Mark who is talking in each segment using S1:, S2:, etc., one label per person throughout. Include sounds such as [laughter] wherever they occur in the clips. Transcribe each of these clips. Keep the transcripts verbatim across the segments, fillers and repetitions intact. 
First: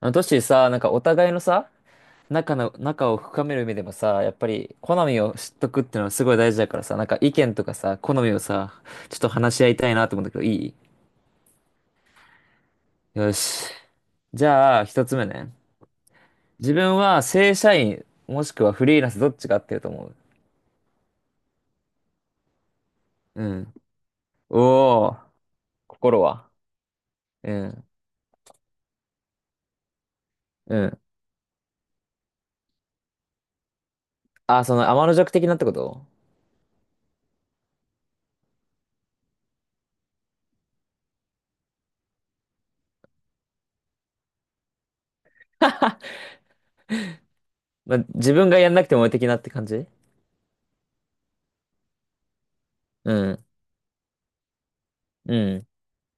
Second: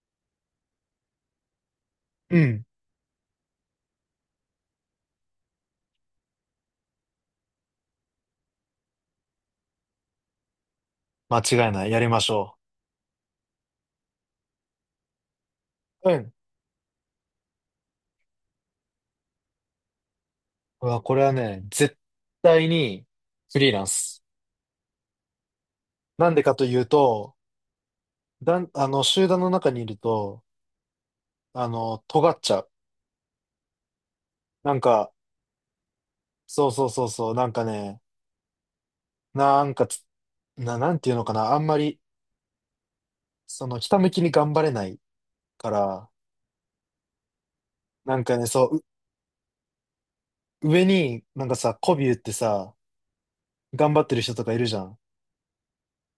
S1: あの、トッシーさ、なんかお互いのさ、
S2: う
S1: 仲
S2: ん。
S1: の、仲を深める意味でもさ、やっぱり好みを知っとくっていうのはすごい大事だからさ、なんか意見とかさ、好みをさ、ちょっと話し合いたいなと思うんだけど、いい？
S2: 間違いない。やりましょ
S1: よし。じゃあ、ひとつめね。
S2: う。うん。
S1: 自分は正社員、もしくはフリーランスどっちが合ってると思う？
S2: うわ、これはね、絶対に
S1: う
S2: フリー
S1: ん。
S2: ランス。
S1: おー、心
S2: なんで
S1: は？
S2: かというと、
S1: うん、
S2: だん、あの、集団の中にいると、
S1: うん。
S2: あの、尖っちゃう。
S1: あ、
S2: な
S1: そ
S2: ん
S1: の天
S2: か、
S1: の弱的なってこと？
S2: そうそうそうそう、なんかね、なんかつな、なんていうのかな、あんまり、その、ひたむきに頑張れないか
S1: [laughs]
S2: ら、
S1: まあ、
S2: なん
S1: 自
S2: かね、
S1: 分が
S2: そ
S1: やん
S2: う、う
S1: なくても的なって感じ？
S2: 上に、なんかさ、媚び売ってさ、
S1: うん、
S2: 頑張ってる人とかいるじゃん。
S1: うん、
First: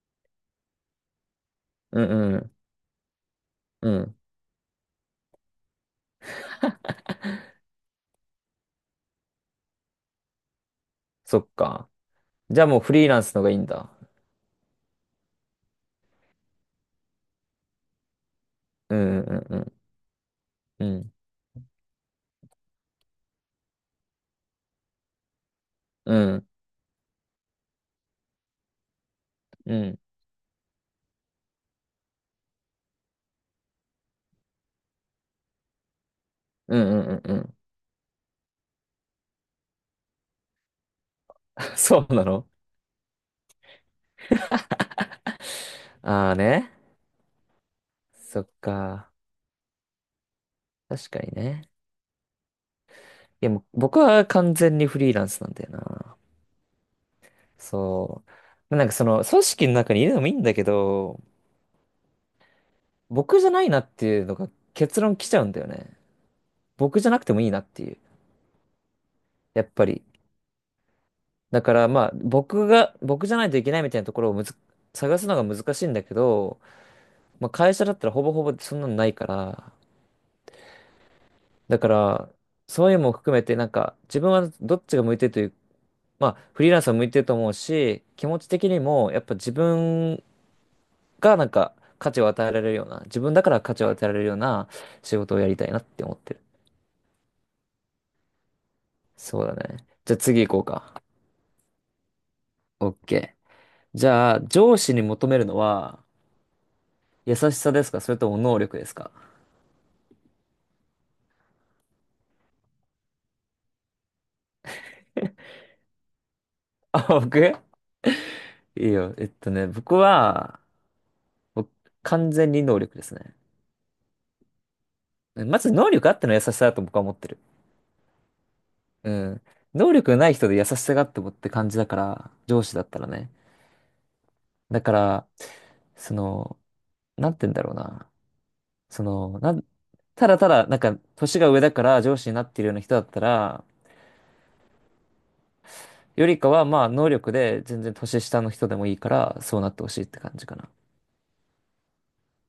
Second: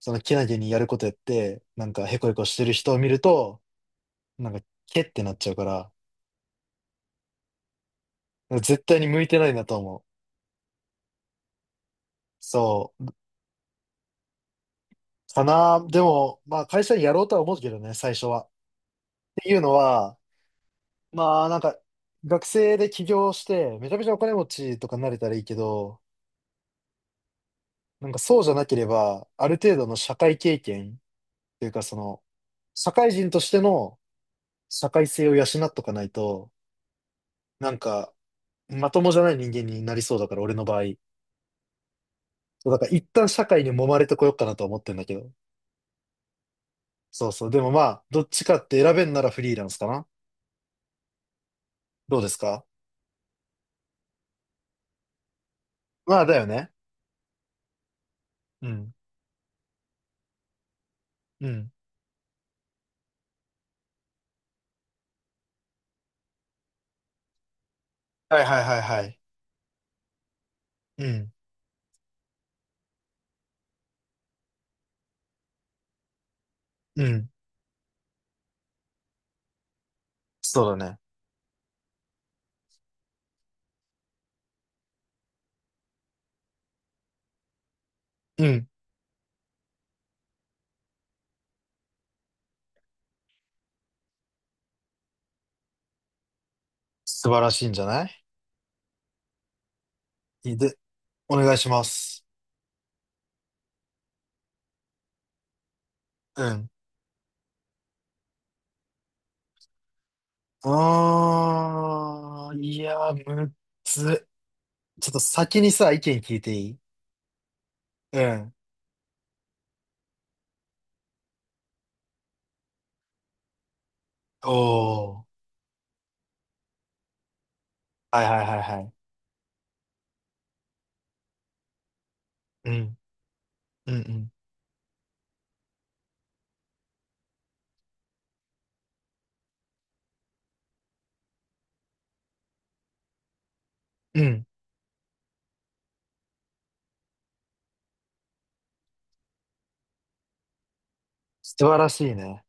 S2: その、けなげにやることやって、なん
S1: う
S2: か、へこ
S1: ん、
S2: へ
S1: う
S2: こし
S1: ん、
S2: てる人を見ると、
S1: うん。
S2: なんか、けってなっちゃうから、絶対に向いてないなと思う。
S1: そっか。じゃあもう
S2: そ
S1: フ
S2: う。
S1: リーランスの方がいいんだ。
S2: かな。でも、まあ会社にやろうとは思うけどね、最初は。っ
S1: うんうん
S2: てい
S1: う
S2: うの
S1: ん
S2: は、
S1: うん。
S2: まあなんか、学生で起業して、めちゃめちゃお金持ちとかになれたらいいけど、
S1: うん
S2: なんかそうじゃなければ、ある
S1: う
S2: 程
S1: ん
S2: 度
S1: う
S2: の
S1: ん
S2: 社会経験っていうかその、社会人としての社会性を養っとかないと、
S1: うんうんうん。
S2: なんか、まともじゃない人間になりそうだから、俺の場合。
S1: [laughs] そうなの？
S2: そうだから一旦社会に揉まれてこようかなとは思ってんだけど。
S1: [laughs] ああね。
S2: そうそう。でもまあ、どっ
S1: そ
S2: ち
S1: っ
S2: かって選べん
S1: か。
S2: ならフリーランスかな。
S1: 確かにね。
S2: どうですか？
S1: いやもう僕は完全にフリーランスなんだよな。
S2: まあ、だよね。
S1: そ
S2: う
S1: う。なん
S2: ん。
S1: かその組織の中にいるのもいいんだけど、
S2: うん。
S1: 僕じゃないなっていうのが結論来ちゃうんだよね。僕じゃなくてもいいなっていう。
S2: はいはいはいはい。
S1: やっぱり。
S2: うん。
S1: だからまあ僕が、僕じゃないといけないみたいなところをむず、探すのが難しいんだけど、
S2: うん。
S1: まあ、会社だったらほぼほぼそんなのないから、
S2: そうだね。
S1: だから、そういうのも含めて、なんか、自分はどっちが向いてるという、まあ、フリーランスは向いてると思うし、気持
S2: う
S1: ち
S2: ん。
S1: 的にも、やっぱ自分がなんか、価値を与えられるような、自分だから価値を与えられるような仕事をやりたいなって思ってる。
S2: 素晴らしいんじゃない？
S1: そうだね。じゃあ次
S2: いい
S1: 行こう
S2: で、
S1: か。
S2: お願いします。
S1: OK。じゃあ、上司に求めるのは、
S2: うん。
S1: 優しさですか、それとも能力ですか？
S2: あー、いやー、むっつ。ちょっと先にさ、意見聞いていい？
S1: あ、僕、
S2: うん。
S1: いいよ。えっとね、僕は、僕完全に能力ですね。
S2: おー。
S1: まず能力あっての優しさだと僕は思ってる。
S2: はいはいはいはい。
S1: うん。能力がない人で優しさがあってもって感じだから、上
S2: う
S1: 司だっ
S2: ん。
S1: たらね。
S2: うん
S1: だから、その、なんて言うんだろうな。その、なん、ただただ、なんか、年が上だから上司になっているような人だったら、
S2: うん。うん。
S1: よりかは、まあ、能力で全然年下の人でもいいから、そうなってほしいって感じかな。
S2: 素晴らしいね。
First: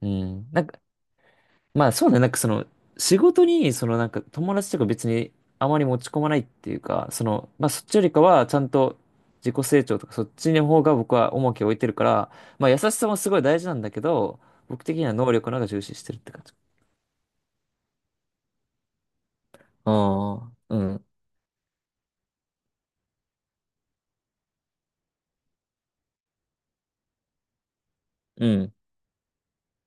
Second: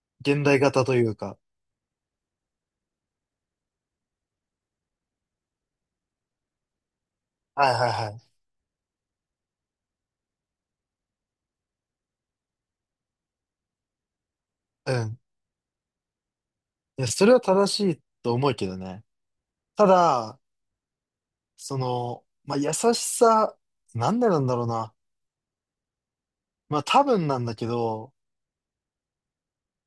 S1: う
S2: 現
S1: ん。
S2: 代
S1: なんか、
S2: 型というか。
S1: まあそうね、なんかその、仕事に、そのなんか友達とか別にあまり持ち込まないっていうか、その、まあ
S2: はい
S1: そっ
S2: はい
S1: ちよ
S2: は
S1: りか
S2: い。
S1: はちゃんと自己成長とかそっちの方が僕は重きを置いてるから、まあ優しさもすごい大事なんだけど、僕
S2: う
S1: 的には
S2: ん。
S1: 能力の方が重視してるって感じ。
S2: いや、それは正しいと思うけどね。た
S1: あ
S2: だ、
S1: あ、うん、
S2: その、まあ、優しさ、なんでなんだろうな。まあ、多分なんだけど、
S1: うん、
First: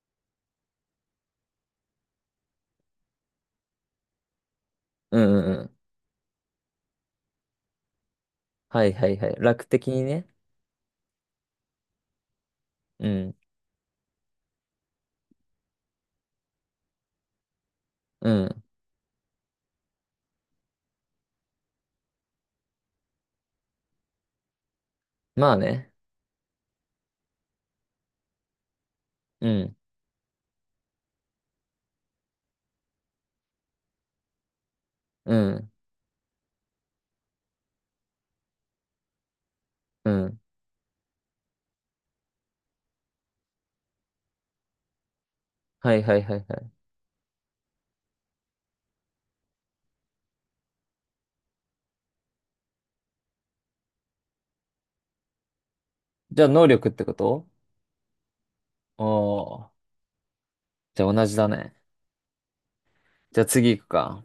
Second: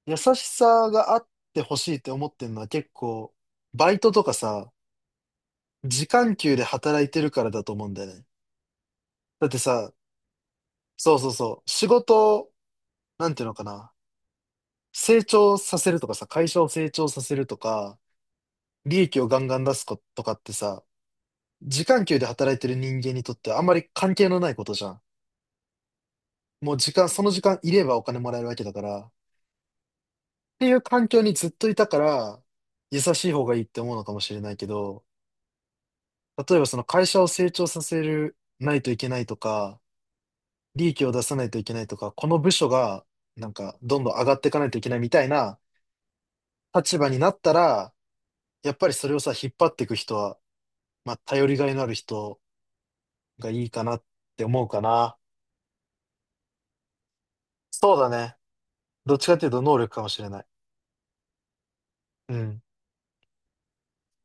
S2: 優しさがあってほしいって思ってるのは結構、バイトとかさ、
S1: うん、うん。うん、
S2: 時間給で働いてるからだと思うんだよね。
S1: はいはいはい。
S2: だって
S1: 楽的
S2: さ、
S1: にね。
S2: そうそうそう、仕事を、
S1: う
S2: なん
S1: ん、
S2: ていうのかな、成長させるとかさ、会社を成長させるとか、
S1: うん。
S2: 利益をガンガン出すことかってさ、時間給で働いてる人間にとってはあんまり関係のないことじゃん。
S1: まあね。
S2: もう時間、その時間いればお金もらえるわけだから、
S1: うん、
S2: ていう環境にずっといたから、優しい方がいいって思うのかもしれないけど、
S1: うん、
S2: 例えばその会社を成長させるないといけないとか、
S1: うん。
S2: 利益を出さないといけないとか、この部署がなんかどんどん上がっていかないといけないみたいな
S1: はいはいはいはい。
S2: 立場になったら、やっぱりそれをさ、引っ張っていく人は、まあ、頼りがいのある人がいいかなって思うかな。
S1: じゃあ能力ってこと？
S2: そうだね。
S1: お
S2: どっちかっていうと能
S1: ー。
S2: 力かもしれない。
S1: じゃあ同じだね。
S2: うん。
S1: じゃあ次行くか。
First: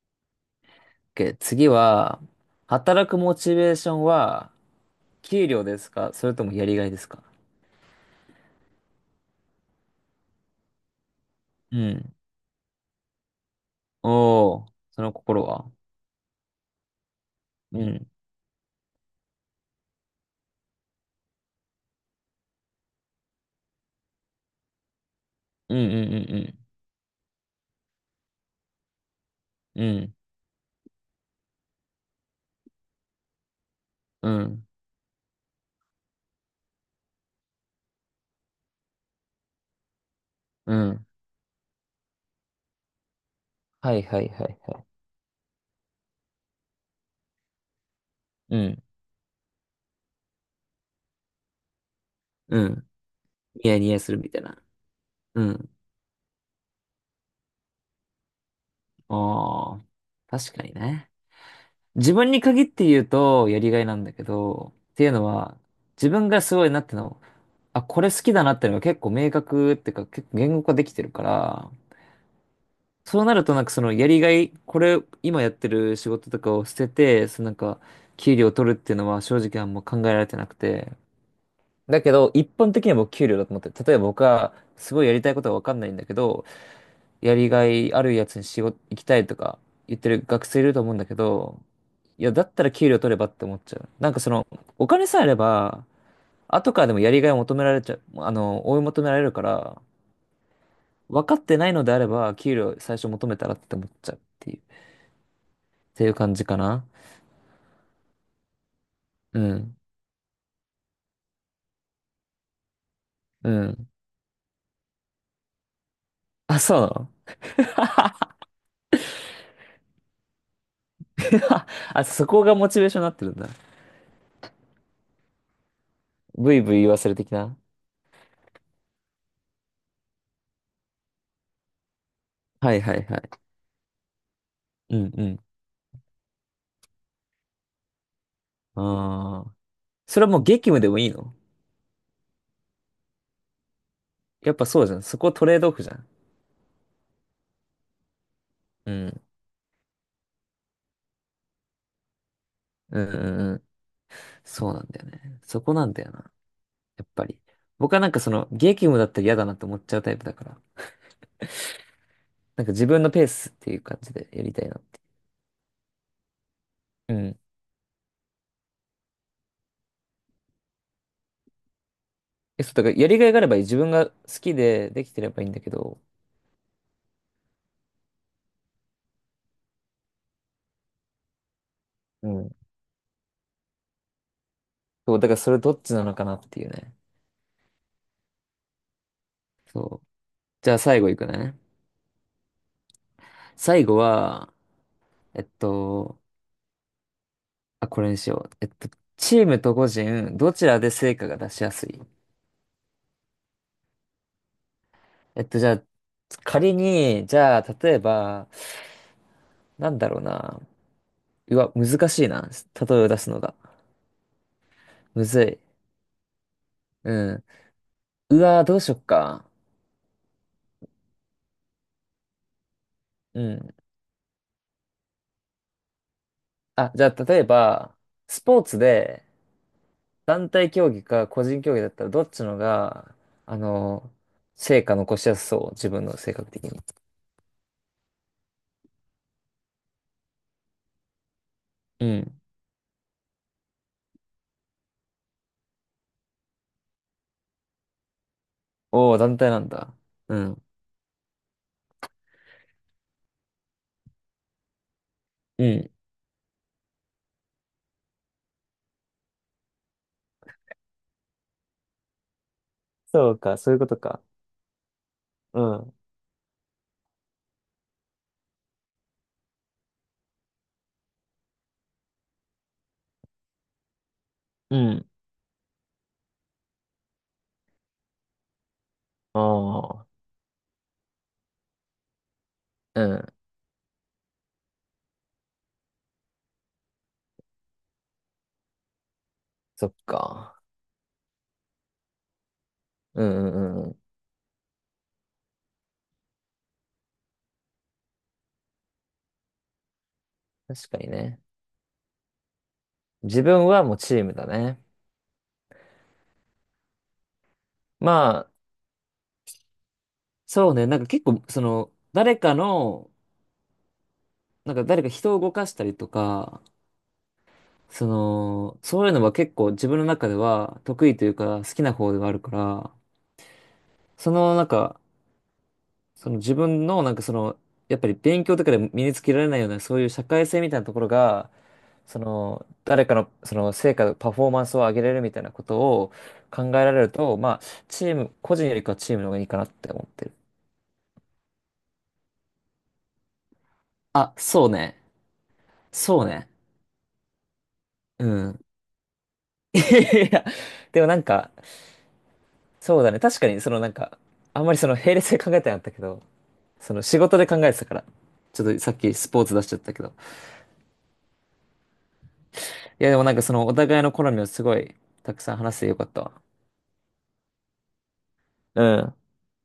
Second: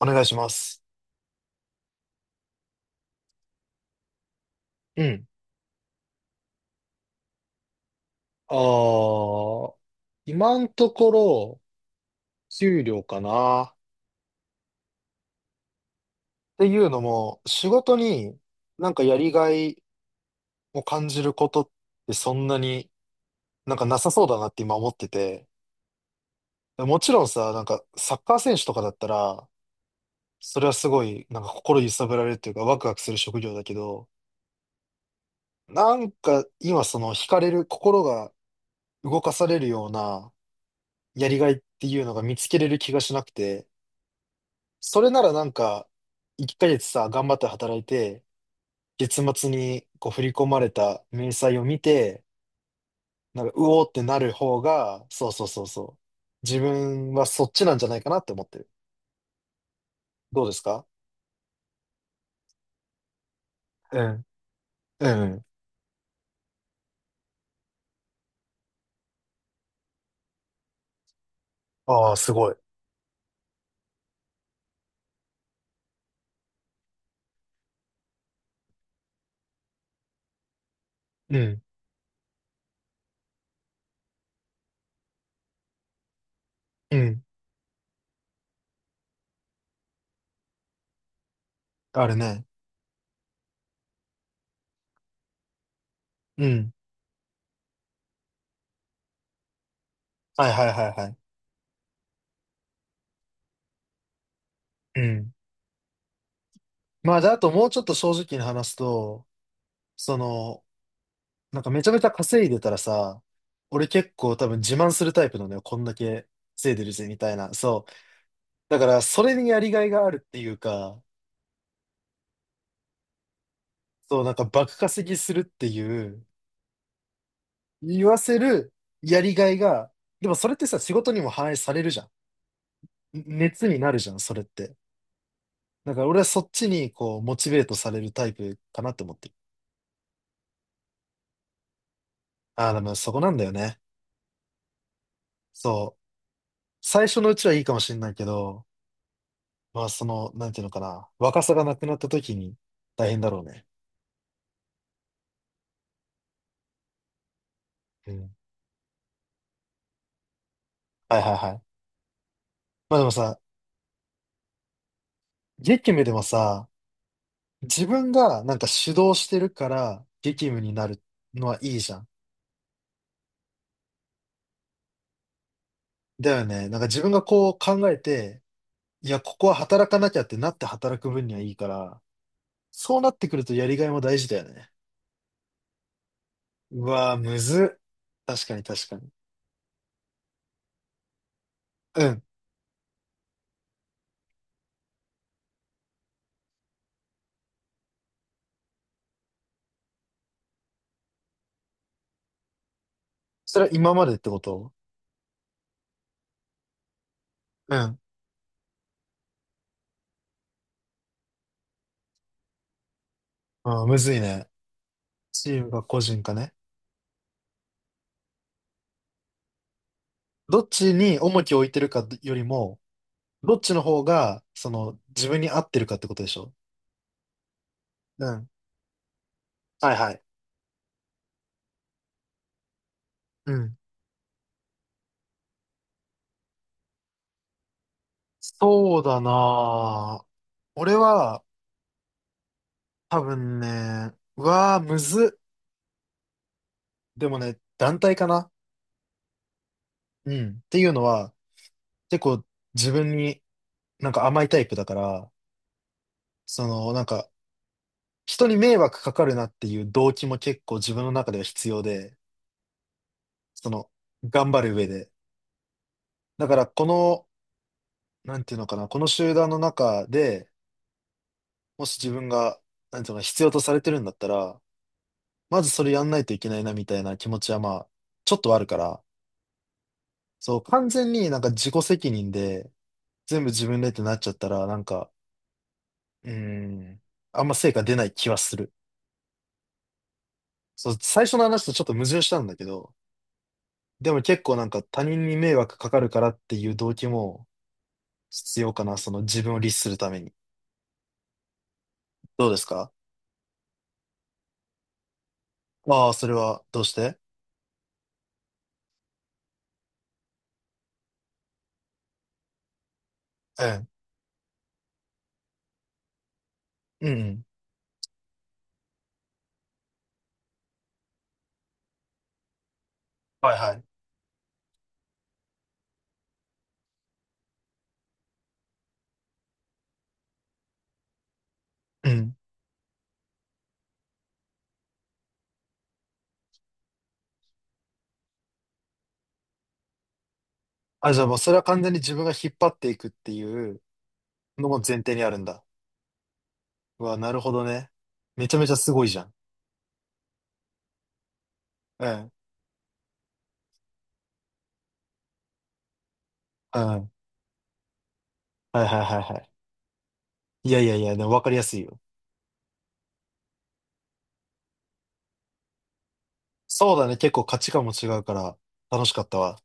S2: お願いします。
S1: OK、次は、働くモチベーションは、
S2: うん。
S1: 給料ですか、それともやりがいですか？
S2: ああ、今のところ、
S1: うん。
S2: 給料かな。っ
S1: おー、その心は？
S2: ていうのも、仕
S1: う
S2: 事
S1: ん。
S2: になんかやりがいを感じることってそんなになんかなさそうだなって今思ってて。
S1: うんうん
S2: もちろんさ、なんかサッカー選手とかだったら、
S1: うんうん。うん。
S2: それはすごいなんか心揺さぶられるというかワクワクする職業だけど、
S1: うん。
S2: なんか今その惹かれる、心が動かされるような
S1: うん。
S2: やりがいっていうのが見つけれる気がしなくて、
S1: はいはいはいはい。
S2: それならなんかいっかげつさ、頑張って働いて、
S1: うん。
S2: 月末にこう振り込まれた明細を見て、
S1: うん。
S2: なんか、う
S1: ニヤ
S2: おー
S1: ニ
S2: っ
S1: ヤ
S2: て
S1: す
S2: な
S1: るみ
S2: る
S1: たい
S2: 方
S1: な。
S2: が、そう
S1: う
S2: そうそう
S1: ん。
S2: そう。自分はそっちなんじゃないかなって思ってる。
S1: ああ、
S2: どうで
S1: 確
S2: す
S1: かに
S2: か？
S1: ね。自分に限って言うと、やりがいな
S2: う
S1: んだけ
S2: ん。
S1: ど、っていう
S2: う
S1: の
S2: ん。
S1: は、自分がすごいなっての、あ、これ好きだなってのが結構明確っていうか、結構言語化できてるから、
S2: ああ、すごい。
S1: そうなるとなんかそのやりがい、これ今やってる仕事とかを捨てて、そのなんか給料を取るっていうのは正直あんま考えられてなくて。
S2: うん。
S1: だけど一般的には僕給料だと思って、例えば僕はすごいやりたいことはわかんないんだけど、
S2: うん。
S1: やりがいあるやつに仕事行きたいとか言ってる学生いると思うんだけど、
S2: ある
S1: いや、だ
S2: ね。
S1: ったら給料取ればって思っちゃう。なんかそのお金さえあれば、
S2: うん。
S1: 後からでもやりがいを求められちゃう、あの、追い求められるから、
S2: はいはいはいはい。
S1: 分かってないのであれば給料最初求めたらって思っちゃうっていう。
S2: うん。
S1: ていう感じかな。
S2: まあ、じゃあ、あともうちょっと正直に話すと、
S1: うん。
S2: その、なんかめちゃめちゃ稼いでたらさ、
S1: う
S2: 俺
S1: ん。
S2: 結構多分自慢するタイプなのよ。こんだけ
S1: あ、
S2: 稼い
S1: そう
S2: で
S1: な
S2: るぜ、
S1: の？
S2: みたいな。そう。だから、それにやりがいがあるっていうか、
S1: [laughs] あ、そこがモチベーションになってるんだ。
S2: そう、なんか爆稼ぎするっていう、
S1: ブイブイ言わせる的な。
S2: 言わせるやりがいが、でもそれってさ、仕事にも反映されるじゃ
S1: はいはいは
S2: ん。ん
S1: い。
S2: 熱になるじゃん、それって。
S1: うんうん。
S2: だから俺はそっちにこう、モチベートされるタイプかなって思ってる。
S1: ああ。それはもう激務でもいいの？
S2: ああ、でもそこなんだよね。
S1: やっぱそうじゃん。そこトレードオフじゃ
S2: そう。
S1: ん。
S2: 最初のうちはいいかもしれないけど、
S1: うん。
S2: まあその、なんていうのかな、若さがなくなった時に
S1: うん
S2: 大変だろう
S1: うんう
S2: ね。
S1: ん。そうなんだよね。そこなんだよな。やっぱり。僕はなん
S2: う
S1: か
S2: ん。
S1: その激務だったら嫌だなって思っちゃうタイプだから。
S2: はいはいはい。
S1: なんか自
S2: まあ
S1: 分
S2: でも
S1: のペー
S2: さ、
S1: スっていう感じでやりたいなって。
S2: 激務でもさ、
S1: うん。
S2: 自分がなんか主導してるから激務になるのはいいじゃん。
S1: え、そう、だからやりがいがあればいい。自分が好きでできてればいいんだけど。
S2: だよね。なんか自分がこう考えて、いや、ここは働かなきゃってなって働く分にはいいから、
S1: うん、
S2: そうなってくるとやりがいも大事だよね。
S1: そう、だからそれどっちなのかなっていう
S2: う
S1: ね。
S2: わぁ、むずっ。確かに確かに。
S1: そう。じゃあ最後いくね。
S2: うん。
S1: 最後は、えっと、あ、これにしよう。えっと、チームと個人、どちらで成果が出しやすい？
S2: それは今までってこと？
S1: えっと、じゃあ、仮に、じゃあ、
S2: う
S1: 例
S2: ん。
S1: えば、なんだろうな。うわ、難しいな。例えを出すのが。
S2: あーむずいね。
S1: むず
S2: チ
S1: い。
S2: ームか個人かね。
S1: うん。うわ、どうしよっか。
S2: どっちに重きを置いてるかよりも、
S1: う
S2: どっち
S1: ん。
S2: の方が、その、自分に合ってるかってことでしょ？
S1: あ、じゃあ、例えば、
S2: う
S1: ス
S2: ん。
S1: ポーツで、
S2: はいはい。
S1: 団体競技か個人競技だったらどっちのが、
S2: う
S1: あ
S2: ん。
S1: の、成果残しやすそう、自分の性格的に。
S2: そうだなぁ。俺は、
S1: うん。
S2: 多分ね、うわぁ、むずっ。でもね、団体かな。
S1: おお、団体なんだ。
S2: う
S1: う
S2: ん。
S1: ん。
S2: っていうのは、結構自分になんか甘いタイプだから、
S1: うん。
S2: そのなんか人に迷惑かかるなっていう動機も結構自分の中では必要で、
S1: そうか、
S2: そ
S1: そういうこ
S2: の
S1: とか。
S2: 頑張る上で。
S1: うん。
S2: だからこの、なんていうのかな、この集団の中で、もし自分が、なんていうのか必要とされてるんだったら、
S1: うん。
S2: まずそれやんないといけないなみたいな気持ちはまあ、ちょっとはあるから、
S1: ああ。
S2: そう、完全になんか自己責任で
S1: うん。
S2: 全部自分でってなっちゃったら、なんか、うん。あんま成果出ない気はする。
S1: そっか。
S2: そう、最初の話とちょっと矛盾したんだけど、
S1: うんうんうんうん。
S2: でも結構なんか他人に迷惑かかるからっていう動機も必要かな、その自分を律するために。
S1: 確かにね。
S2: どうですか？
S1: 自分はもうチームだね。
S2: ああ、それはどうして？
S1: まあ、そうね。なんか結構、その、誰かの、
S2: ええ。
S1: なんか誰か人を動かしたりとか、
S2: うんうん。
S1: その、そういうのは結構自分の中では得意というか好きな方ではあるから、
S2: はいはい。
S1: そのなんか、その自分のなんかその、やっぱり勉強とかで身につけられないようなそういう社会性みたいなところが、
S2: う
S1: そ
S2: ん。
S1: の、誰かのその成果、パフォーマンスを上げれるみたいなことを考えられると、まあ、チーム、個人よりかはチームの方がいいかなって思ってる。
S2: あ、じゃあもうそれは完全に自分が引っ張っていくっていう
S1: あ、そ
S2: の
S1: う
S2: も
S1: ね。
S2: 前提にあるんだ。
S1: そうね。
S2: うわ、なるほどね。
S1: う
S2: めちゃ
S1: ん。
S2: めちゃすごいじゃん。
S1: [laughs] いや、でもなんか、
S2: ええ。
S1: そうだね。確かにそのなんか、あんまりその並列で考えてなかったけど、
S2: うん。
S1: その
S2: は
S1: 仕事で考えてたから。ちょっ
S2: い
S1: と
S2: はい
S1: さっ
S2: は
S1: き
S2: い
S1: ス
S2: は
S1: ポー
S2: い。
S1: ツ出しちゃったけど。
S2: いやいやいや、でも分かりやすいよ。
S1: いやでもなんかそのお互いの好みをすごいたくさん話してよかったわ。
S2: そうだね、結構価値観も違うから
S1: う
S2: 楽し
S1: ん。
S2: かったわ。